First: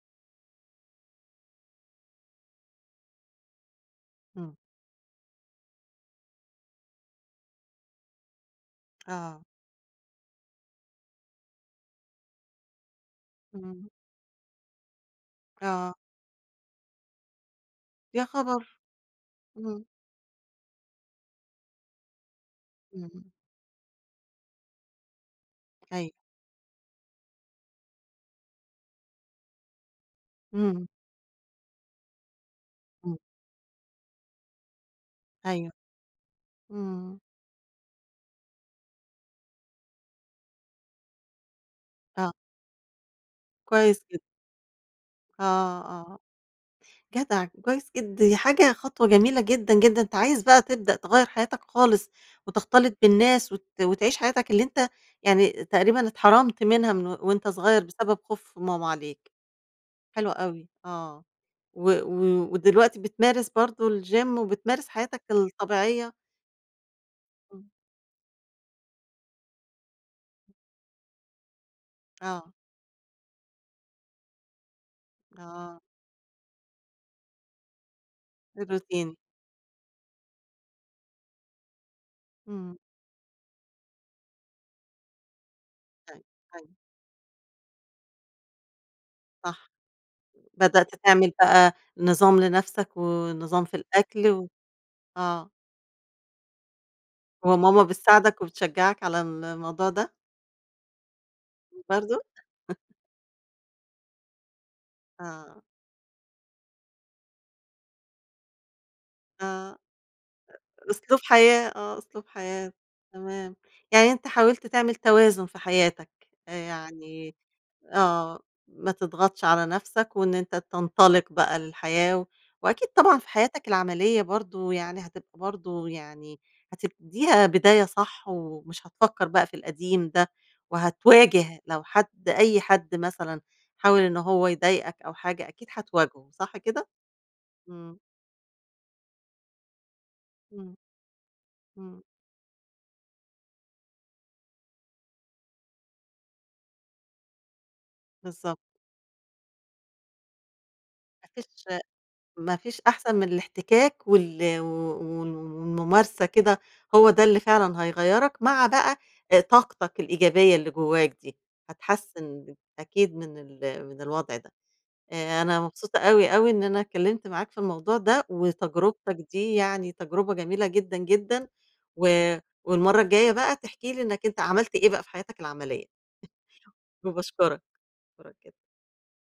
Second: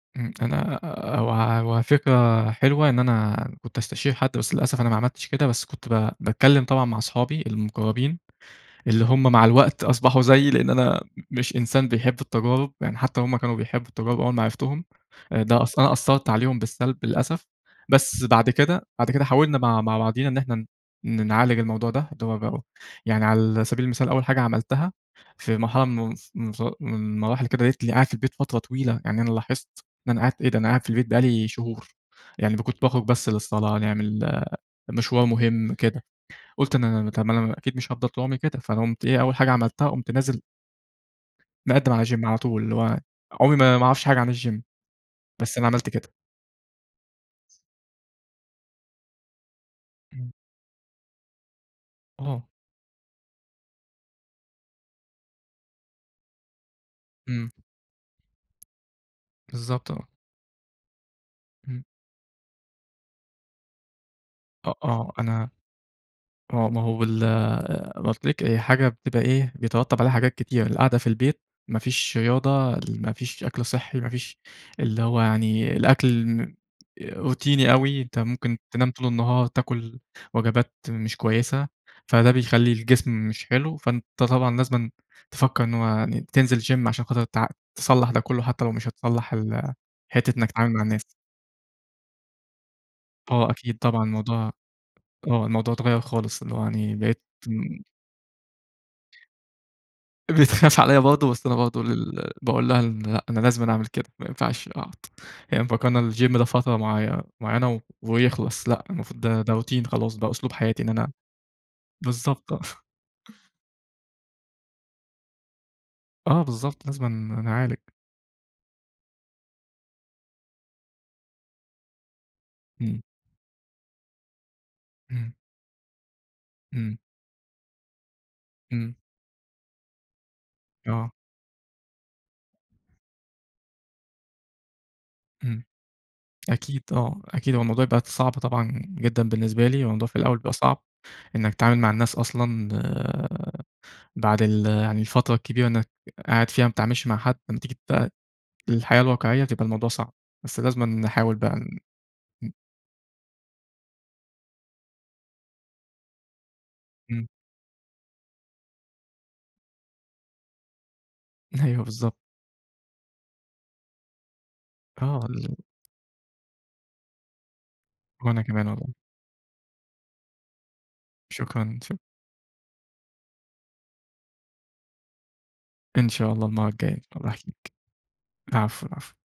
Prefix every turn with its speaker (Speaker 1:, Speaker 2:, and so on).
Speaker 1: امم. أنا، آآ، هو هو فكرة حلوة إن أنا كنت استشير حد، بس
Speaker 2: إمم.
Speaker 1: للأسف أنا ما عملتش كده، بس كنت ب باتكلم طبعًا مع أصحابي المقربين، اللي هُم
Speaker 2: آه.
Speaker 1: مع الوقت أصبحوا زييِّ لأن أنا مش إنسان بيحب التجارب، يعني حتى هُم كانوا بيحبّوا
Speaker 2: امم.
Speaker 1: التجارب أول ما عرفتهم، ده أنا
Speaker 2: آه.
Speaker 1: أثّرت عليهم بالسلب للأسف، بس
Speaker 2: يا
Speaker 1: بعد
Speaker 2: خبر!
Speaker 1: كده، بعد كده حاولنا مع
Speaker 2: امم.
Speaker 1: مع بعضينا إن إحنا ن نعالج الموضوع ده، اللي هو بقى أهو، يعني
Speaker 2: امم.
Speaker 1: على سبيل المثال أول حاجة عملتها في مرحلة
Speaker 2: أيوه.
Speaker 1: من ف من المراحل كده لقيتني قاعد في البيت فترة طويلة، يعني أنا لاحظت إن أنا قعدت إيه ده؟! أنا قاعد
Speaker 2: امم.
Speaker 1: في البيت بقى لي شهور! يعني ب كُنت باخرج
Speaker 2: امم.
Speaker 1: بس للصلاة، نعمل مشوار
Speaker 2: أيوه،
Speaker 1: مهم كده. قُلت إن أنا ما
Speaker 2: امم.
Speaker 1: طَب ما أنا أكيد مش هافضل طول عمري كده، فقمت إيه أول حاجة عملتها قُمت نازل مقدّم على Gym
Speaker 2: آه.
Speaker 1: على طول اللي هو عمري ما ما أعرفش
Speaker 2: كويس
Speaker 1: حاجة
Speaker 2: جدًا.
Speaker 1: عن الGym بس أنا
Speaker 2: آه،
Speaker 1: عملت كده.
Speaker 2: آه. جدع، كويس جد دي حاجة خطوة جميلة جدًا، جدًا، أنت
Speaker 1: امم.
Speaker 2: عايز بقى تبدأ تغيّر حياتك خالص
Speaker 1: آه.
Speaker 2: وتختلط بالناس وت وتعيش حياتك اللي أنت يعني تقريبًا اتحرمت منها من و وأنت
Speaker 1: امم.
Speaker 2: صغير بسبب خوف ماما عليك.
Speaker 1: بالضبط، آه.
Speaker 2: حلو أوي، آه،
Speaker 1: امم.
Speaker 2: و و ودلوقتي بتمارس برضه الGym
Speaker 1: أ
Speaker 2: وبتمارس
Speaker 1: آه
Speaker 2: حياتك
Speaker 1: أنا
Speaker 2: الطبيعية؟
Speaker 1: آه ما هو بال
Speaker 2: امم.
Speaker 1: قُلت لِك هي حاجة بتبقى إيه بيترتب عليها حاجات كتير، القعدة في البيت ما فيش
Speaker 2: آه.
Speaker 1: رياضة، ما فيش أكل صحّي، ما فيش اللي هو يعني
Speaker 2: آه.
Speaker 1: الأكل مم روتيني أوي، أنت ممكن تنام طول
Speaker 2: الRoutine
Speaker 1: النهار، تاكل وجبات مش كويسة، فده بيخلّي
Speaker 2: امم.
Speaker 1: الجسم مش حلو، فأنت طبعًا لازمًا تفكّر إن هو يعني
Speaker 2: طيب،
Speaker 1: تنزل
Speaker 2: طيب.
Speaker 1: Gym عشان خاطر ت تصَلّح ده كلّه حتى لو مش هتصَلّح
Speaker 2: صح.
Speaker 1: ال حتة إنّك تتعامل مع
Speaker 2: بدأت
Speaker 1: الناس.
Speaker 2: تعمل بقى نظام لنفسك
Speaker 1: آه
Speaker 2: ونظام في
Speaker 1: أكيد طبعًا
Speaker 2: الأكل و
Speaker 1: الموضوع آه
Speaker 2: آه.
Speaker 1: الموضوع اتغَّير خالص، اللي هو يعني بقيت امم.
Speaker 2: وماما بتساعدك وبتشجعك على الموضوع ده؟
Speaker 1: بتخاف عليَّ برضه، بس أنا برضه
Speaker 2: برضه؟
Speaker 1: ال باقول لها إن لأ، أنا لازمًا أعمل كده، ما ينفعش أقعُد.
Speaker 2: آه.
Speaker 1: هي مفكّرة إن الGym ده فترة معي معيّنة ويخلص، لأ المفروض ده ده
Speaker 2: آه،
Speaker 1: Routine خلاص بقى أسلوب حياتي إن
Speaker 2: أ
Speaker 1: أنا
Speaker 2: أسلوب حياة، آه، أسلوب
Speaker 1: بالضبط آه.
Speaker 2: حياة، تمام. يعني أنت حاولت تعمل توازن في حياتك،
Speaker 1: آه
Speaker 2: أ
Speaker 1: بالضبط، لازمًا
Speaker 2: يعني
Speaker 1: ن نعالج.
Speaker 2: آه، ما تضغطش على نفْسك وإن أنت تنطلق بقى للحياة، وأكيد
Speaker 1: إمم.
Speaker 2: طبعًا في حياتك العملية برضه يعني
Speaker 1: إمم.
Speaker 2: هتبقى برضه يعني
Speaker 1: امم.
Speaker 2: هتبتديها بداية صح ومش
Speaker 1: إمم.
Speaker 2: هتفكّر بقى في القديم ده
Speaker 1: آه.
Speaker 2: وهتواجه لو حد أي حد مثلًا حاول إن هو يضايقك أو حاجة
Speaker 1: امم،
Speaker 2: أكيد هتواجهه، صح
Speaker 1: أكيد
Speaker 2: كده؟
Speaker 1: آه، أكيد هو الموضوع
Speaker 2: إمم.
Speaker 1: بقت صعب طبعًا جدًا بالنسبة لي، الموضوع في الأول بيبقى
Speaker 2: إمم.
Speaker 1: صعب، إنّك تتعامل مع
Speaker 2: إمم.
Speaker 1: الناس أصلًا، آآ، بعد ال يعني الفترة الكبيرة إنّك قاعد فيها ما بتتعاملش مع حد، لمّا تيجي بقى
Speaker 2: بالضبط.
Speaker 1: للحياة الواقعية بتبقى الموضوع صعب، بس لازمًا
Speaker 2: ما
Speaker 1: نحاول بقى
Speaker 2: فيش
Speaker 1: إن امم.
Speaker 2: ما فيش أحسن من الاحتكاك وال و و و والممارسة كده، هو ده
Speaker 1: إمم.
Speaker 2: اللي فعلًا هيغَيّرك، مع بقى طاقتك الإيجابية اللي جواك دي،
Speaker 1: أيوه بالضبط.
Speaker 2: هتحسِّن أكيد من ال من الوضع ده.
Speaker 1: آه
Speaker 2: آآ
Speaker 1: ال
Speaker 2: أنا مبسوطة أوي، أوي إن أنا اتكلّمت معاك في الموضوع ده،
Speaker 1: وأنا كمان والله.
Speaker 2: وتجربتك دي يعني تجربة جميلة جدًا، جدًا،
Speaker 1: شكرًا متش
Speaker 2: و والمرة الجاية بقى تحكِي لي إنّك أنت عملت إيه بقى في حياتك العملية
Speaker 1: إن شاء الله المرة الجاية أبقى أحكي
Speaker 2: وباشكرك،
Speaker 1: لِك.
Speaker 2: أشكرك جدًا.
Speaker 1: العفو، العفو.